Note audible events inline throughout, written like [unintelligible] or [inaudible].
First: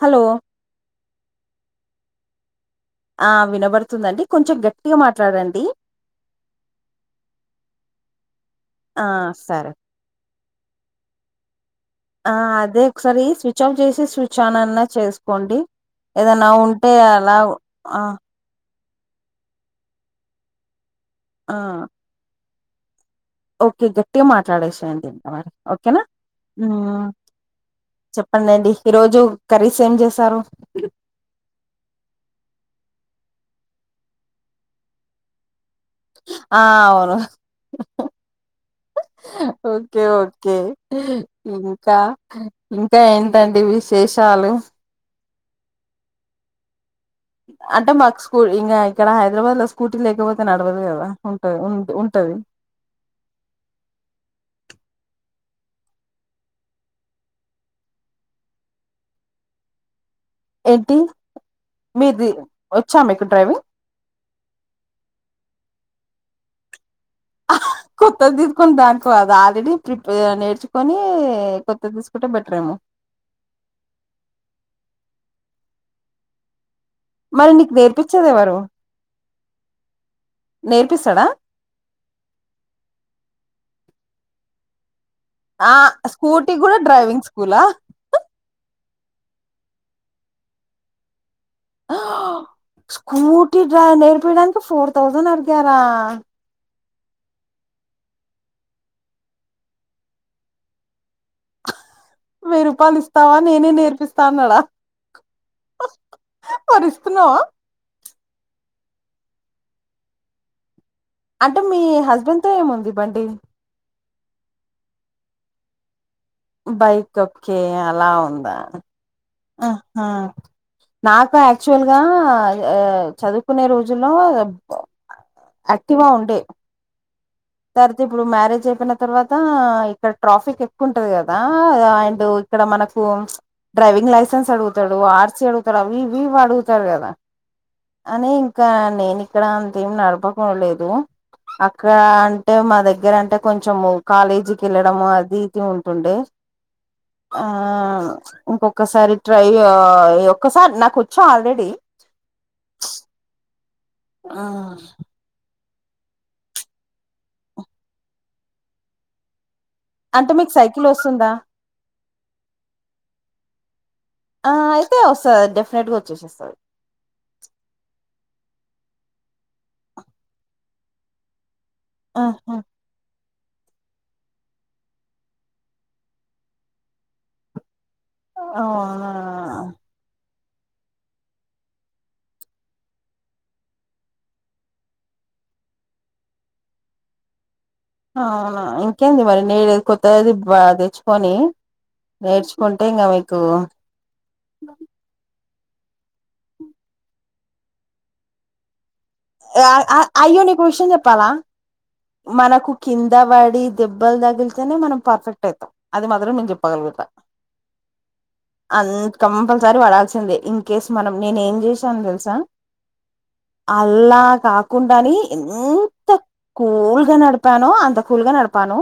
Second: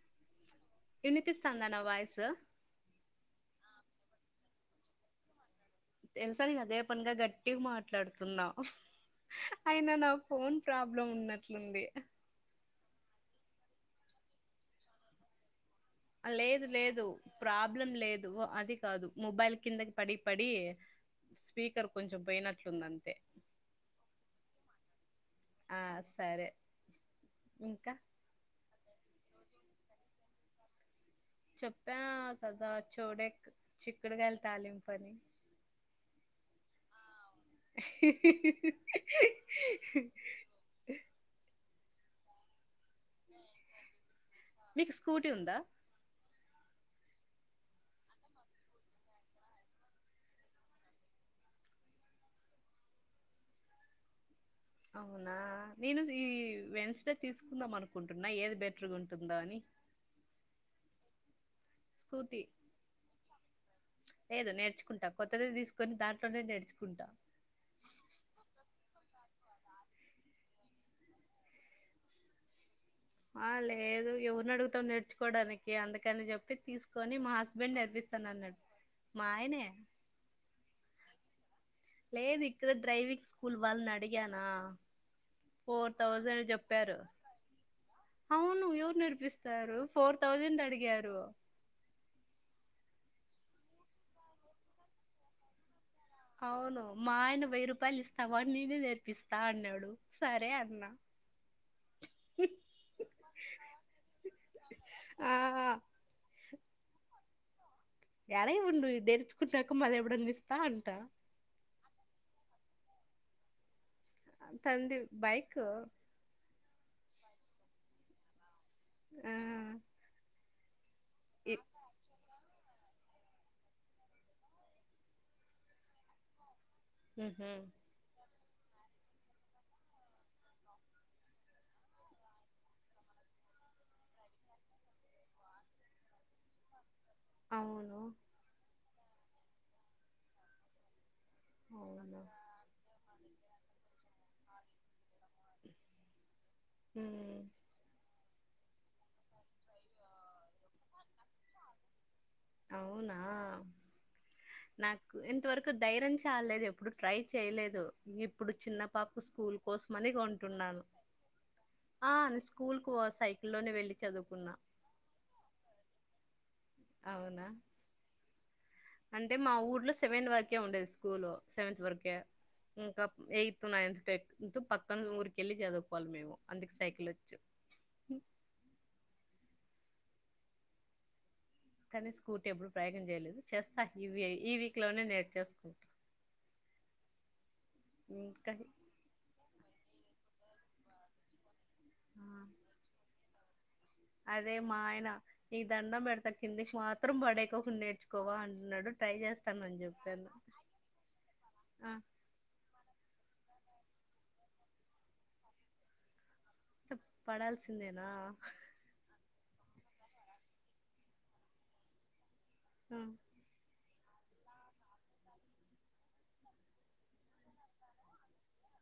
Hello ఇనిపిస్తాందా నా voice ఆ వినబడుతుందండి కొంచం గట్టిగా మాట్లాడండి తెల్సా నేను అదే పన్గా గట్టిగ్ మాట్లాడుతున్నా ఆ సరే అయినా నా ఫోన్ ప్రాబ్లం ఉన్నట్లుంది ఆ అదే ఒకసారి స్విచ్ ఆఫ్ జేసి స్విచ్ ఆనన్నా చేస్కోండి ఆ లేదు లేదు ప్రాబ్లం ఆ లేదు అది కాదు ముబైల్ కిందకి ఆ పడిపడిస్పీకర్ కొంచం పోయినట్లుందంతే ఓకే గట్టిగా మాట్లాడేసేయండి మరి ఆ ఓకేనా సరే ఊమ్ ఇంకా చెప్పండండి ఈ రోజు కర్రీస్ ఏం జేశారు చెప్యా కదా చౌడెక్ చిక్కుడుగాయల్ తాలింపని ఆ అవును ఓకే ఓకే ఇంకా ఇంకా ఏంటండి విశేషాలు మీకు స్కూటీ ఉందా అంటే మాకు స్కూ ఇంకా ఇక్కడ హైదరాబాద్ లో స్కూటీ లేకపోతే నడవదు కదా ఉంట ఉం ఉంటది అవునా నేను ఈ వెన్స్ డే తీసుకుందాం అనుకుంటున్నా ఏది బెటర్గా ఉంటుందా అని ఏంటి మీది స్కూటీ వచ్చా మీకు డ్రైవింగ్ లేదు నేర్చుకుంటా కొత్తదె తీసుకొని దాంట్లోనే నేర్చుకుంటా అహ్ కొత్తది తీసుకుని దాంట్లో అది ఆల్రెడీ ప్రిప నేర్చుకొని కొత్తది తీసుకుంటే బెటరెమో ఆ లేదు ఎవరుని అడుగుతాం నేర్చుకోవడానికి అందుకని చెప్పి తీసుకు కొని మా మరి నీకు హస్బెండ్ నేర్పించేది ఎవరు నేర్పిస్తాన్నాడు మా ఆయనే నేర్పిస్తాడా లేదు ఇక్కడ డ్రైవింగ్ స్కూల్ వాళ్ళని అడిగానా ఆ ఫోర్ థౌజండ్ స్కూటీ కూడా చెప్పారు డ్రైవింగ్ స్కూలా అవును ఎవరు నేర్పిస్తారు ఫోర్ థౌజండ్ అడిగారు హా స్కూటీ డై నేర్పియడానికి ఫోర్ థౌజండ్ అడిగారా అవును మా ఆయన వెయ్యి రూపాయలు ఇస్తావ నేనే నేర్పిస్తా అన్నాడు సరే అన్నా వెయ్యి రూపాయలు ఇస్తావా నేనే నేర్పిస్తాన్నాడా ఆ మరి ఇస్తున్నావా ఎలా ఉండు నేర్చుకున్నాక మళ్ళ ఎప్పుడన్న ఇస్తా అంటా అంటే మీ హస్బెండ్ తో ఏముంది బండి తంది బైక్ బైక్ ఓకే అలా ఉందా ఆ ఆ నాకు ఇ యాక్చువల్ గా చదువు కొనే రోజుల్లో యాక్టివ్గా ఉండే హహ తర్వాత ఇప్పుడు మ్యారేజ్ అయిపోయిన తర్వాత ఇక్కడ ట్రాఫిక్ ఎక్కువ ఉంటది కదా అండ్ ఇక్కడ మనకు డ్రైవింగ్ లైసెన్స్ అడుగుతాడు ఆర్సి అడుగుతాడు అవి ఇవి అడుగుతారు కదా అవును అని ఇంకా నేను ఇక్కడ అంతేం నడపకో లేదు అక్కడ అవును అంటే మా దగ్గర అంటే కొంచెము కాలేజీకి వెళ్ళడము అది ఇది ఉంటుండే ఆ ఉమ్ ఇంకొ సారి ట్రై ఒక్కసారి నాకు వచ్చు ఆల్రెడీ అవునా ఆ నాకు ఇంతవరకు ధైర్యం చాలలేదు ఎప్పుడు ట్రై చేయలేదు ఇప్పుడు చిన్న పాప స్కూల్ కోసమని అంటే మీకు కొంటున్నాను సైకిల్ వస్తుందా ఆ స్కూల్ కు సైకిల్ల్లో వెళ్ళి ఆ చదువుకున్నా అయితే వస్తది డెఫినెట్ గా వచ్చేసేస్తది అవునా అంటే మా ఊర్లో సెవెన్ వరకే ఉండేది స్కూల్ సెవెంత్ వరకే ఆహా ఇంకా ఎయిత్ నైన్త్ టెన్త్ పక్కన ఊరికెళ్ళి చదువుకోవాలి మేము అందుకు సైకిల్ వచ్చు ఆ కానీ స్కూటీ ఎప్పుడు ప్రయోగం చేయలేదు చేస్తా ఈ ఈ వీక్ లోనే నేర్చేసుకుంటా అ ఇంకా అవునా ఇంకేంది మరి నేడది కొత్తది బాగా తెచ్చుకొని ఆ. నేర్చుకుంటే ఇంకా మీకు అదే మా ఆయన నీ దండం పెడత కిందికి మాత్రం పడేకోకు నేర్చుకోవా అంటున్నాడు. ట్రై అ చేస్తానని అయ్ చెప్పాను అయ్యో నీకు విషయం చెప్పాలా ఆ మనకు కింద బడి దెబ్బలు తగిలితేనే మనం పర్ఫెక్ట్ అవుతాం అది మాత్రం మేము చెప్తాం పగలగొట్ట పడాల్సిందేనా అంత్ కంపల్సరీ పడాల్సిందే ఇన్ కేస్ మనం నేను ఏం చేసాను తెలుసా ఉ అల్లా కాకుంటని [inaudible] కూల్ గా నడిపాను, అంత కూల్ గా నడిపాను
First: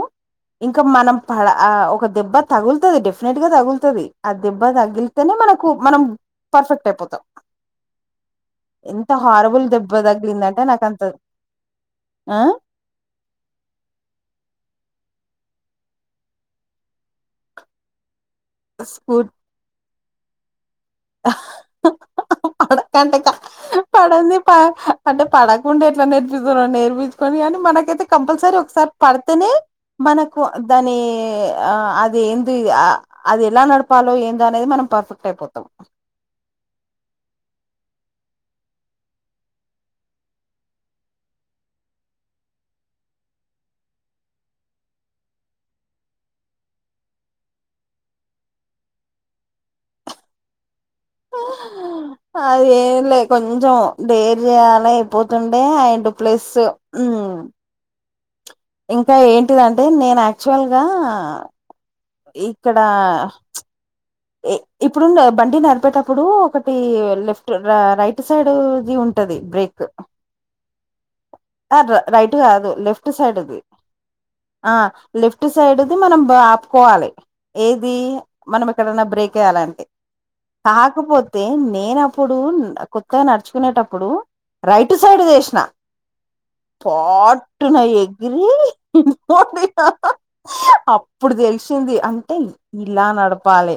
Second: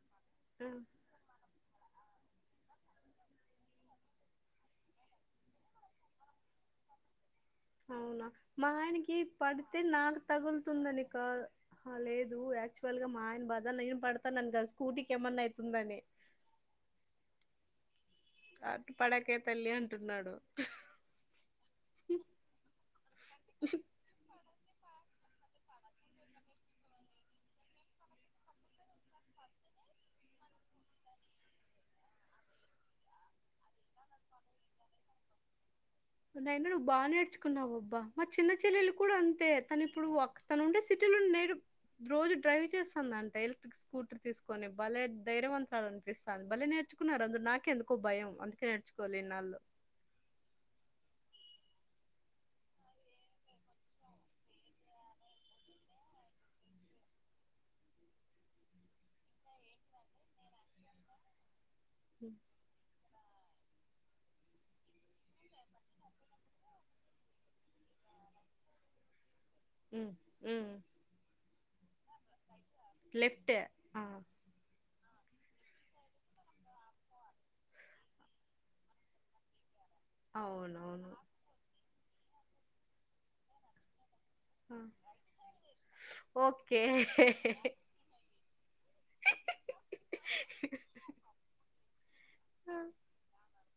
ఆ ఇంకా మనం పడ ఆ ఒక దెబ్బ తగులుతది డెఫినెట్ గా తగులుతది ఆ దెబ్బ తగిలితేనే మనకు మనం పర్ఫెక్ట్ అయిపోతాం అవునా మా ఎంత ఆయనకి హారబుల్ పడితే దెబ్బ నాకు తగిలిందంటే నాకు అంత తగులుతుందనికా ఆ లేదు యా క్చువల్ గా మా ఆయన బాధ నేను పడతానను గాదు స్కూటీకి ఏమన్నా అయితుందని అట్ స్కూ పడకే తల్లి అంటున్నాడు. [inaudible] పడంది ప అంటే పడకుండా ఎట్లా నేర్పిస్తరో నేర్పించుకొని కాని మనకైతే కంపల్సరీ ఒకసారి పడితేనే మనకు దాని అ అది ఏంది అ అది ఎలా నడపాలో ఏంద అనేది మనం పర్ఫెక్ట్ అయిపోతాం నువు ఎన్నడు నువ్వు బాగ నేర్చుకున్నావబ్బా మా చిన్న చెల్లెలు కూడా అంతే తను ఇప్పుడు ఒక్ తను ఉండే సిటీలో నేడు రోజు డ్రైవ్ చేస్తుందంట హెల్త్క్ స్కూటర్ తీసుకొని భలే ధైర్యవంతలు అనిపిస్తంది భలే నేర్చున్నాడు అందు నాకే ఎందుకో భయం అందుకే చ్చుకోలేని నాళ్ళు ఓ అదేం లే కొంచెం డేర్ చేయాలే అయిపోతుండే అండ్ ప్లస్ ఉ ఇంకా ఏంటిదంటే నేను ఆక్చువల్గా ఉమ్, ఇక్కడ ఇ ఇప్పుడు బండి నడిపేటప్పుడు ఒకటి లెఫ్ట్, రైట్ సైడ్ ది ఉంటది బ్రేక్ ఉమ్ ఆ రైట్ కాదు లెఫ్ట్ సైడ్ ది ఆ లెఫ్ట్ సైడ్ ది మనం ఆపుకోవాలి ఏది మనం ఇప్ ఎక్కడన్నా బ్రేక్ వేయాలి అంతే అవునవును కాకపోతే తే నేనప్పుడు కొత్తగా నడుచుకునేటప్పుడు ఆ, రైట్ సైడ్ ది ఏసిన ఓకే పాట్టున ఎగ్ వెరీ ఇంపార్టెంట్ [inaudible] అప్పుడు తెలుసు తింది అంటే ఇలా నడపాలి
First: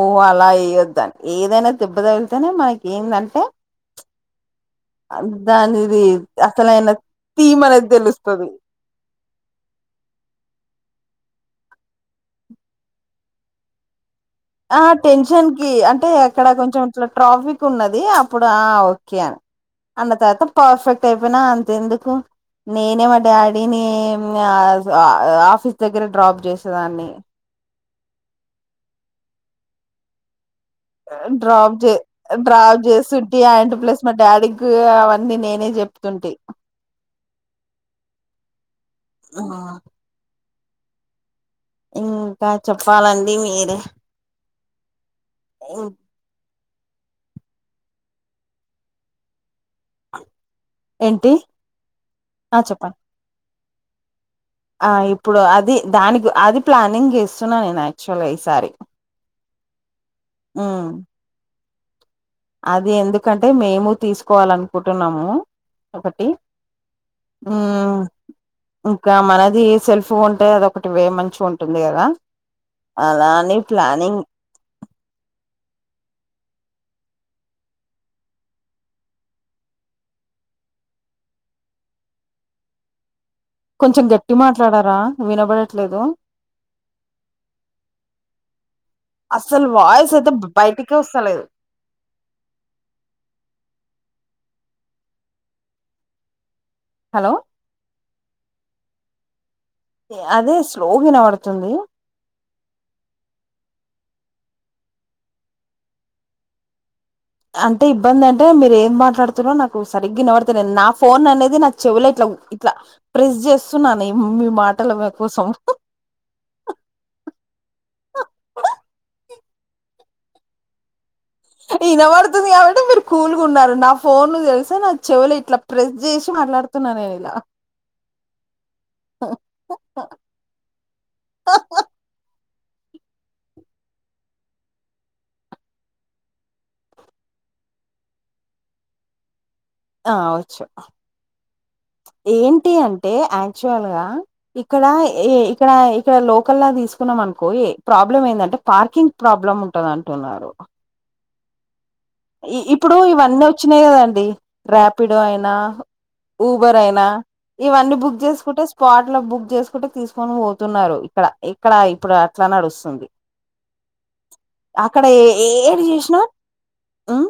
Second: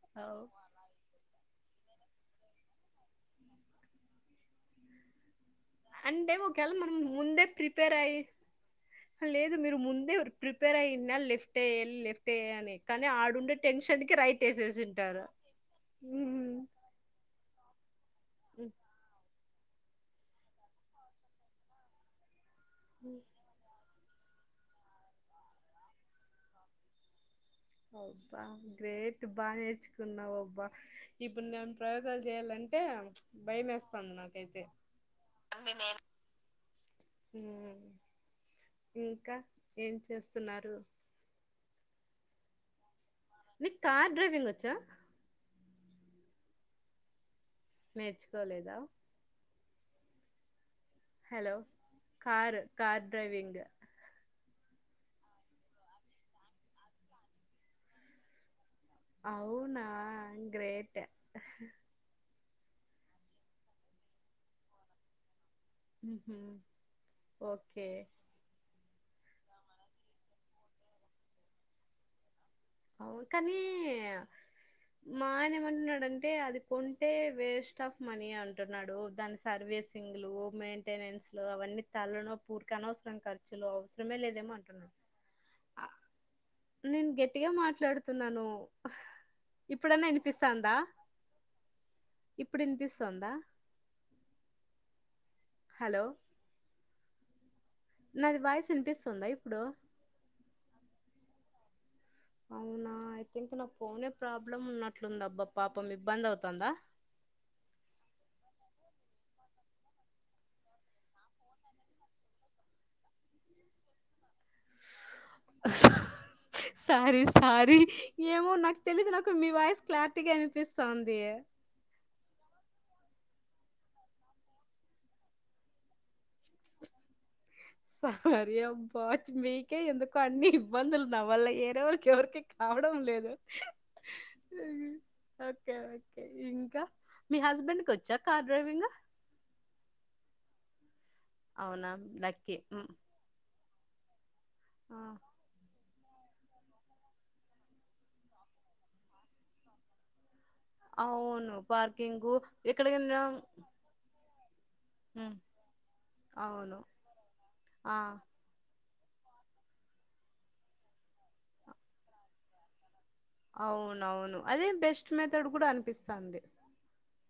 ఓ అవు అలా వేయొద్దని ఏదైనా దెబ్బ తలితేనే మనకి ఏందంటే అంతానిది అంటే ఒకవేళ అసలైనా మనం ముందే థీమ్ అనేది ప్రిపేర్ అయి తెలుస్తది లేదు మీరు ముందే ప్రిపేర్ అయిన్నా లెఫ్ట్ ఎయ్యాలే లెఫ్ట్ ఎయ్యాలే కానీ ఆడుండే టెన్షన్ కి రైట్ ఆ వేసేసింటారు టెన్షన్ కి అంటే అక్కడ ఉమ్ కొంచం ఇట్లా ట్రాఫిక్ ఉన్నది అప్పుడు ఆ ఉ ఓకే అని అన్న తర్వాత పర్ఫెక్ట్ అయిపోయినా అంతెందుకు నేనే మా డాడీ నేనే ఏం ఆ ఆఫీస్ దగ్గర డ్రాప్ చేసేదాన్ని ఒబ్బా గ్రేట్ బాగా నేర్చుకున్నావబ్బా ఏ డ్రాప్ చేస్ డ్రాప్ చేస్తుటి అడ్ ప్లస్ భయమేస్తాంది మా నాకైతే డాడీకి అవన్నీ నేనే చెప్ తుంటి ఉ ఇంకా ఏం చేస్తున్నారు ఉమ్ ఇంకా చెప్పాలండి మీ నిక్ కార్ డ్రైవింగ్ వచ్చా ఉ నేర్చుకోలేదా ఏంటి హలో కార్ ఆ చెప్పండి కార్ డ్రైవింగ్ ఆ ఇప్పుడు అది దానికి అది ప్లానింగ్ చేస్తున్నా నేను యాక్చువల్ ఈసారి అవునా ఉమ్ గ్రేట్ అది ఎందుకంటే మేము తీసుకోవాలనుకుంటున్నాము ఒకటి ఉహు ఓకే ఉమ్ ఇంకా మనది సెల్ఫ్ ఉంటే అదొ ఒకటి వే మంచిగా ఉంటుంది కదా అవును అలా కానీ అని ప్లానింగ్ మా ఆయన ఏమంటున్నాడంటే అది కొంటే వేస్ట్ ఆఫ్ మనీ అంటున్నాడు దాని సర్వీసింగ్లు మెయింటెనెన్స్లు అవన్నీ తలనొప్పి ఉరికే అనవసరంగా కర్చ్ కొంచం గట్టి మాట్లాడారా ఆ, వినబడట్లేదు నేను గట్టిగా మాట్లాడుతున్నాను ఇప్పుడన్నా ఇనిపిస్తాందా లేదు ఇప్పుడునిపిస్తుందా హలో హలో నాది వాయిస్ వినిపిస్తుందా ఇప్పుడు అదే స్లోగ ఇనబడుతుంది అవునా ఐ థింక్ నా ఫోనే ప్రాబ్లమ్ ఉన్నట్లుందబ్బా పాపం ఇబ్బంది అవుతుందా అంటే ఇబ్బంది అంటే మీరు ఏం మాట్లాడుతునారో నాకు సరిగ్గానబడుతేను నా ఫోన్ అనేది నాకు చెవులే ఇట్లా ఇట్లా ప్రెస్ చేస్తున్నాను మీ మాటల కోసం సారీ సారీ ఏమో నాకు తెలిదు నాకు మీ వాయిస్ క్లారిటీగా ఇనిపిస్తాంది వినబడుతుంది కాబట్టి మీరు కూలుగా ఉన్నారు నా ఫోన్ ను తెలిసే నా చెవుల ఇట్లా ప్రెస్ చేసి మాట్లాడుతున్నా నేను ఇలా సారి అబ్బ మీకే ఎందుకో అన్ని ఇబ్బందులు నా వల్ల ఏ రోజ్ ఎవరికి కావడం లేదు ఓకే ఓకే ఇంకా మీ హస్బెండ్ కొచ్చా కార్ డ్రైవింగ్ ఆ వచ్చు అవునా! లక్కీ. ఏంటి హ్మ్. అంటే ఆక్చువల్ గా ఇక్కడ ఆ! ఏ ఇక్కడ ఏ ఇక్కడ లోకల్ లా తీసుకున్నాం అనుకో ప్రాబ్లం ఏందంటే పార్కింగ్ ప్రాబ్లం ఉంటది అంటున్నారు అవును పార్కింగు ఇప్పుడు ఎక్కడికైనా ఇవన్నీ వచ్చినాయి కదండి ర్యాపిడో హ్మ్. అయినా ఊబర్ అవును. అయినా ఆ! ఇవన్నీ బుక్ చేసుకుంటే స్పాట్ లో బుక్ చేసుకుంటే తీసుకొని పోతున్నారు ఇక్కడ ఇక్కడ ఇప్పుడు అట్లా నడుస్తుంది అవునవును అదే అక్కడ బెస్ట్ ఏ మెథడ్ కూడా ఏది చేసినా అనిపిస్తంది ఉమ్,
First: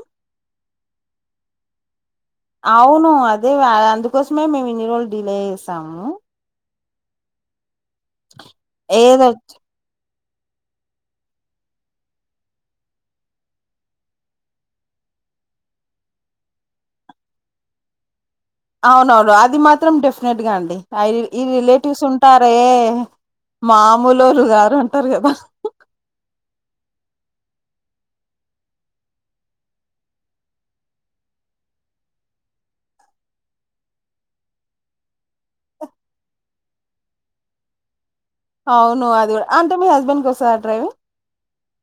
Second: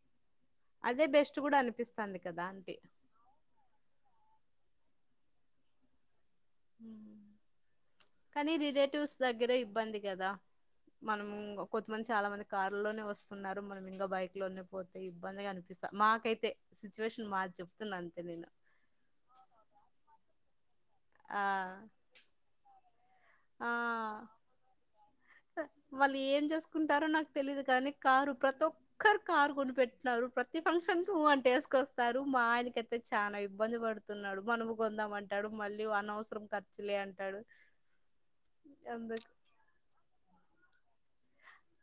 అదే బెస్ట్ కూడా అనిపిస్తాంది కదా అంతే అవును అదే అందుకోసమే మేము ఇన్ని రోజులు డిలే చేసాము కానీ రిలేటివ్స్ ఏదో దగ్గరే ఇబ్బంది కదా మనం కొంతమంది చాలా మంది కారులోనే వస్తున్నారు మనం ఇంకా బైక్ లోనే పో అ ఇబ్బందిగా అనిపిస్తా మాకైతే సిచ్యువేషన్ మాది చెప్తున్నా అంతే నేను అవునవును అది మాత్రం డెఫినెట్ గా అండి అ ఆ ఈ రిలేటివ్స్ ఉంటారే ఆ మామూలురు గారు అంటారు కదా వాళ్ళు ఏం చేసుకుంటారో నాకు తెలీదు కానీ కారు ప్రతి ఒక్క ఒక్కరు కారు కొన్ని పెట్టినన్నారు ప్రతి ఫంక్షన్ కు ఉం అంటే ఏసుకొస్తారు మా ఆయనకైతే చాలా ఇబ్బంది పడుతా తున్నాడు మనము కొందామ అంటాడు మళ్ళీ అనవసరం ఖర్చులే అంటాడు అవును అందు అది కూడా అంటే మీ హస్బెండ్ కి వస్తాద డ్రైవింగ్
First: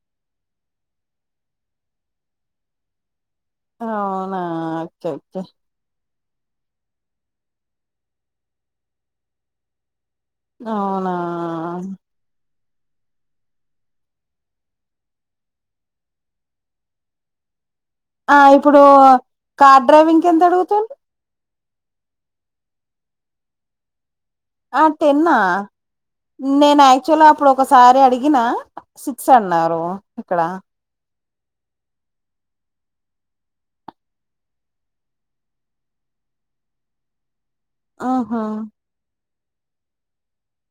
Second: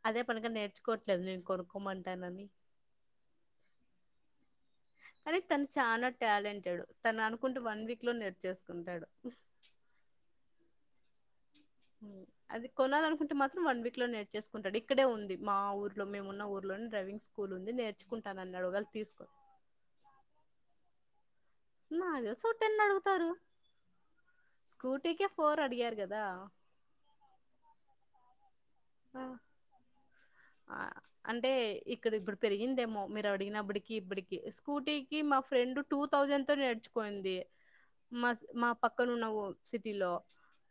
అదే పనీగా నేర్చుకోట్లేదు నేను కొనుక్కోమంటానని అవునా అయితే అయితే చానా టాలెంటెడ్ తను అనుకుంటే వన్ వీక్ లో నేర్చేసుకుంటాడు అవునా అది కొనాలనుకుంటే మాత్రం వన్ వీక్ లో నేర్చేసుకుంటాడు ఇక్కడే ఉంది మా ఊర్లో మేము ఉన్న ఊర్లోనే డ్రైవింగ్ స్కూల్ ఉంది ఆ నేర్చుకుంటా అన్నాడు ఇప్పుడు ఒకాలి తీసుకో కార్ డ్రైవింగ్ ఎంత అడుగుతుంది నాకు తెలిసి ఒక టెన్ అడుగుతారు ఆ స్కూటీకే ఫోర్ అడిగారు కదా [unintelligible] యాచులో అప్పుడు ఒకసారి అడిగిన ఆ సిక్స్ అన్నారు ఇక్కడ ఆ అంటే ఇక్కడ ఇప్పుడు పెరిగిందేమో మీరు అడిగినప్పటికి ఇప్పటికి స్కూటీకి మా ఫ్రెండ్ టూ థౌజండ్ తో నేర్చుకుంది మా ఆహా మా పక్కనున్న ఓ సిటీలో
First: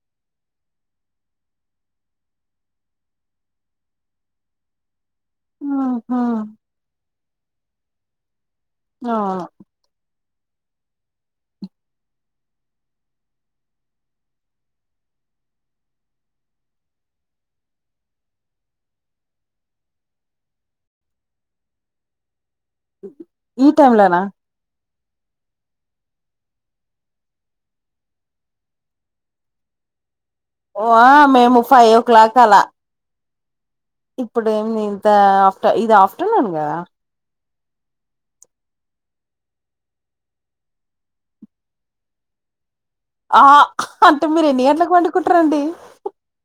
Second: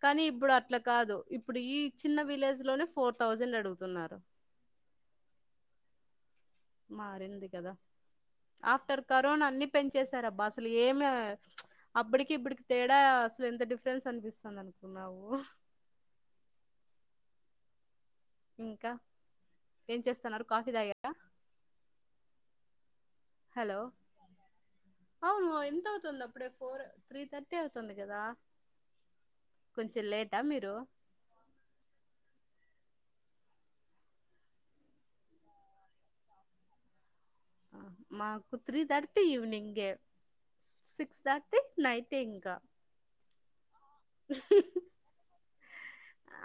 కానీ ఇప్పుడు అట్లా కాదు ఇప్పుడు ఈ చిన్న విలేజ్ లోనే ఫోర్ థౌజండ్ అడుగుతున్నారు ఆహా మారింది కదా ఆఫ్టర్ అవును కరోనా అన్ని పెంచేసారు అబ్బా అసలు ఏమి అప్పటికి ఇప్పటికి తేడా అసలు ఎంత డిఫరెన్స్ అనిపిస్తుంది అనుకున్నావు ఇంకా ఏం చేస్తున్నారు కాఫీ తాగారా ఈ హలో టైమ్ లోనా అవును ఎంత అవుతుంది అప్పుడే ఫోర్ త్రీ థర్టీ అవుతుంది కదా కొంచెం లేటా మీరు ఆ మేము ఫైవ్ ఓ క్లాక్ అలా ఇప్పుడ ఏమి ఇంత ఆఫ్టర్ ఇది ఆఫ్టర్నూన్ కదా ఆ మాకు త్రీ దాటితే ఈవ్నింగే సిక్స్ దాటితే నైట్ ఇంకా ఆ అంటే మీరు ఎన్ని గంట్లకు పండుకుంటారండి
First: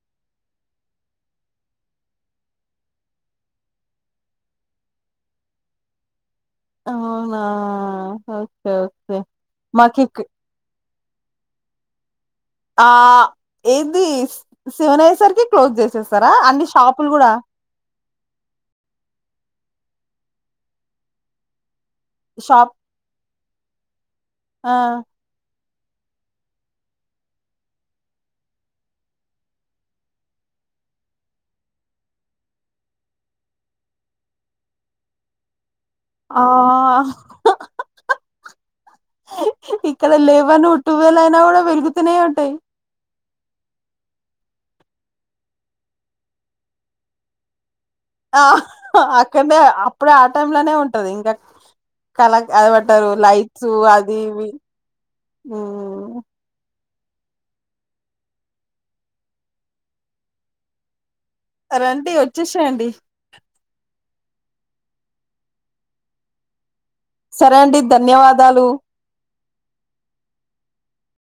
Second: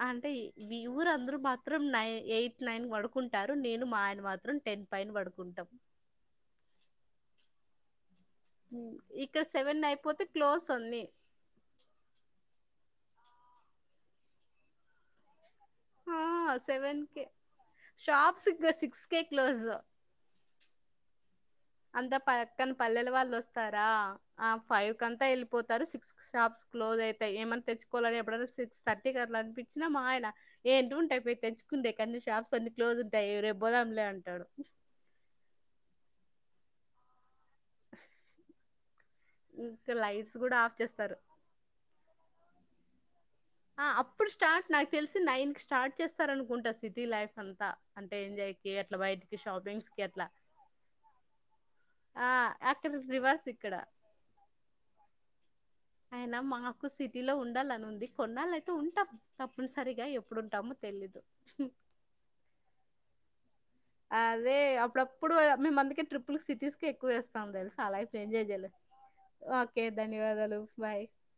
అంటే ఈ ఊరుందరూ మాత్రం నైన్ ఎయిట్ నైన్ పడుకుంటారు నేను మా ఆయన మాత్రం టెన్ పైన పడుకుంటాం అవునా ఓకే ఉం ఓకే ఇక్కడ సెవెన్ మాకు ఇక్ అయిపోతే క్లోస్ అన్నీ ఆ ఏంది సెవెన్ అయ్యే సరికి క్లోజ్ చేస్త ఆ సెవెన్ కేె షాప్స్ సిక్స్ కేె క్లోజ్ అంతా పక్కన షాప్ పల్లెల వాళ్ళు వస్తారా ఆ ఫైవ్ కంతా వేల్లి పోతారు సిక్స్ షాప్స్ క్లోజ్ అయితాయి ఏమన్నా తెచ్చుకోవాలని ఎప్పుడన్నా సిక్స్ థర్టీకి అట్లా అనిపించినా మా ఆయన ఏంటి ఉంటాయి పోయి తెంచుకుంటే కానీ షాప్స్ అన్ని క్లోజ్ ఉంటాయి రేపు పోదాంలే అంటాడు ఆ ఇంకా ఇక్కడ లైట్స్ కూడా లెవన్ ఆఫ్ చేస్తారు ట్వెల్వ్ అయినా కూడా వెలుగుతూనే ఉంటాయి ఆ అప్పుడు స్టార్ట్ నాకు తెలిసి నైన్ కి స్టార్ట్ చేస్తారనుకుంట సిటీ లైఫ్ అంతా అంటే ఆ ఎంజాయ్ కి అట్లా బయటికి అక్కడ్నే షాపింగ్స్ కి అప్పుడే ఆ అట్లా టైమ్లనే ఉంటది ఇంకా. ఆ కలక్ అక్కడ ఏమంటరు రివర్స్ లైట్స్ ఇక్కడ అది ఇవి. అయినా మా కు సిటీలో ఉండాలని ఉంది, కొన్నాళ్ళయితే ఉంటాం తప్పనిసరిగా ఎప్పుడుంటామో తెలీదు. రండి వచ్చేశేయండి. అదే అప్పుడప్పుడు మేమందుకే ట్రిప్పులు సిటీస్కి ఎక్కువ వేస్తాం సరే అండి తెలుసా ఆ లైఫ్ ఎంజాయ్ ధన్యవాదాలు చెయ్యాలి. ఒకే ధన్యవాదాలు బాయ్.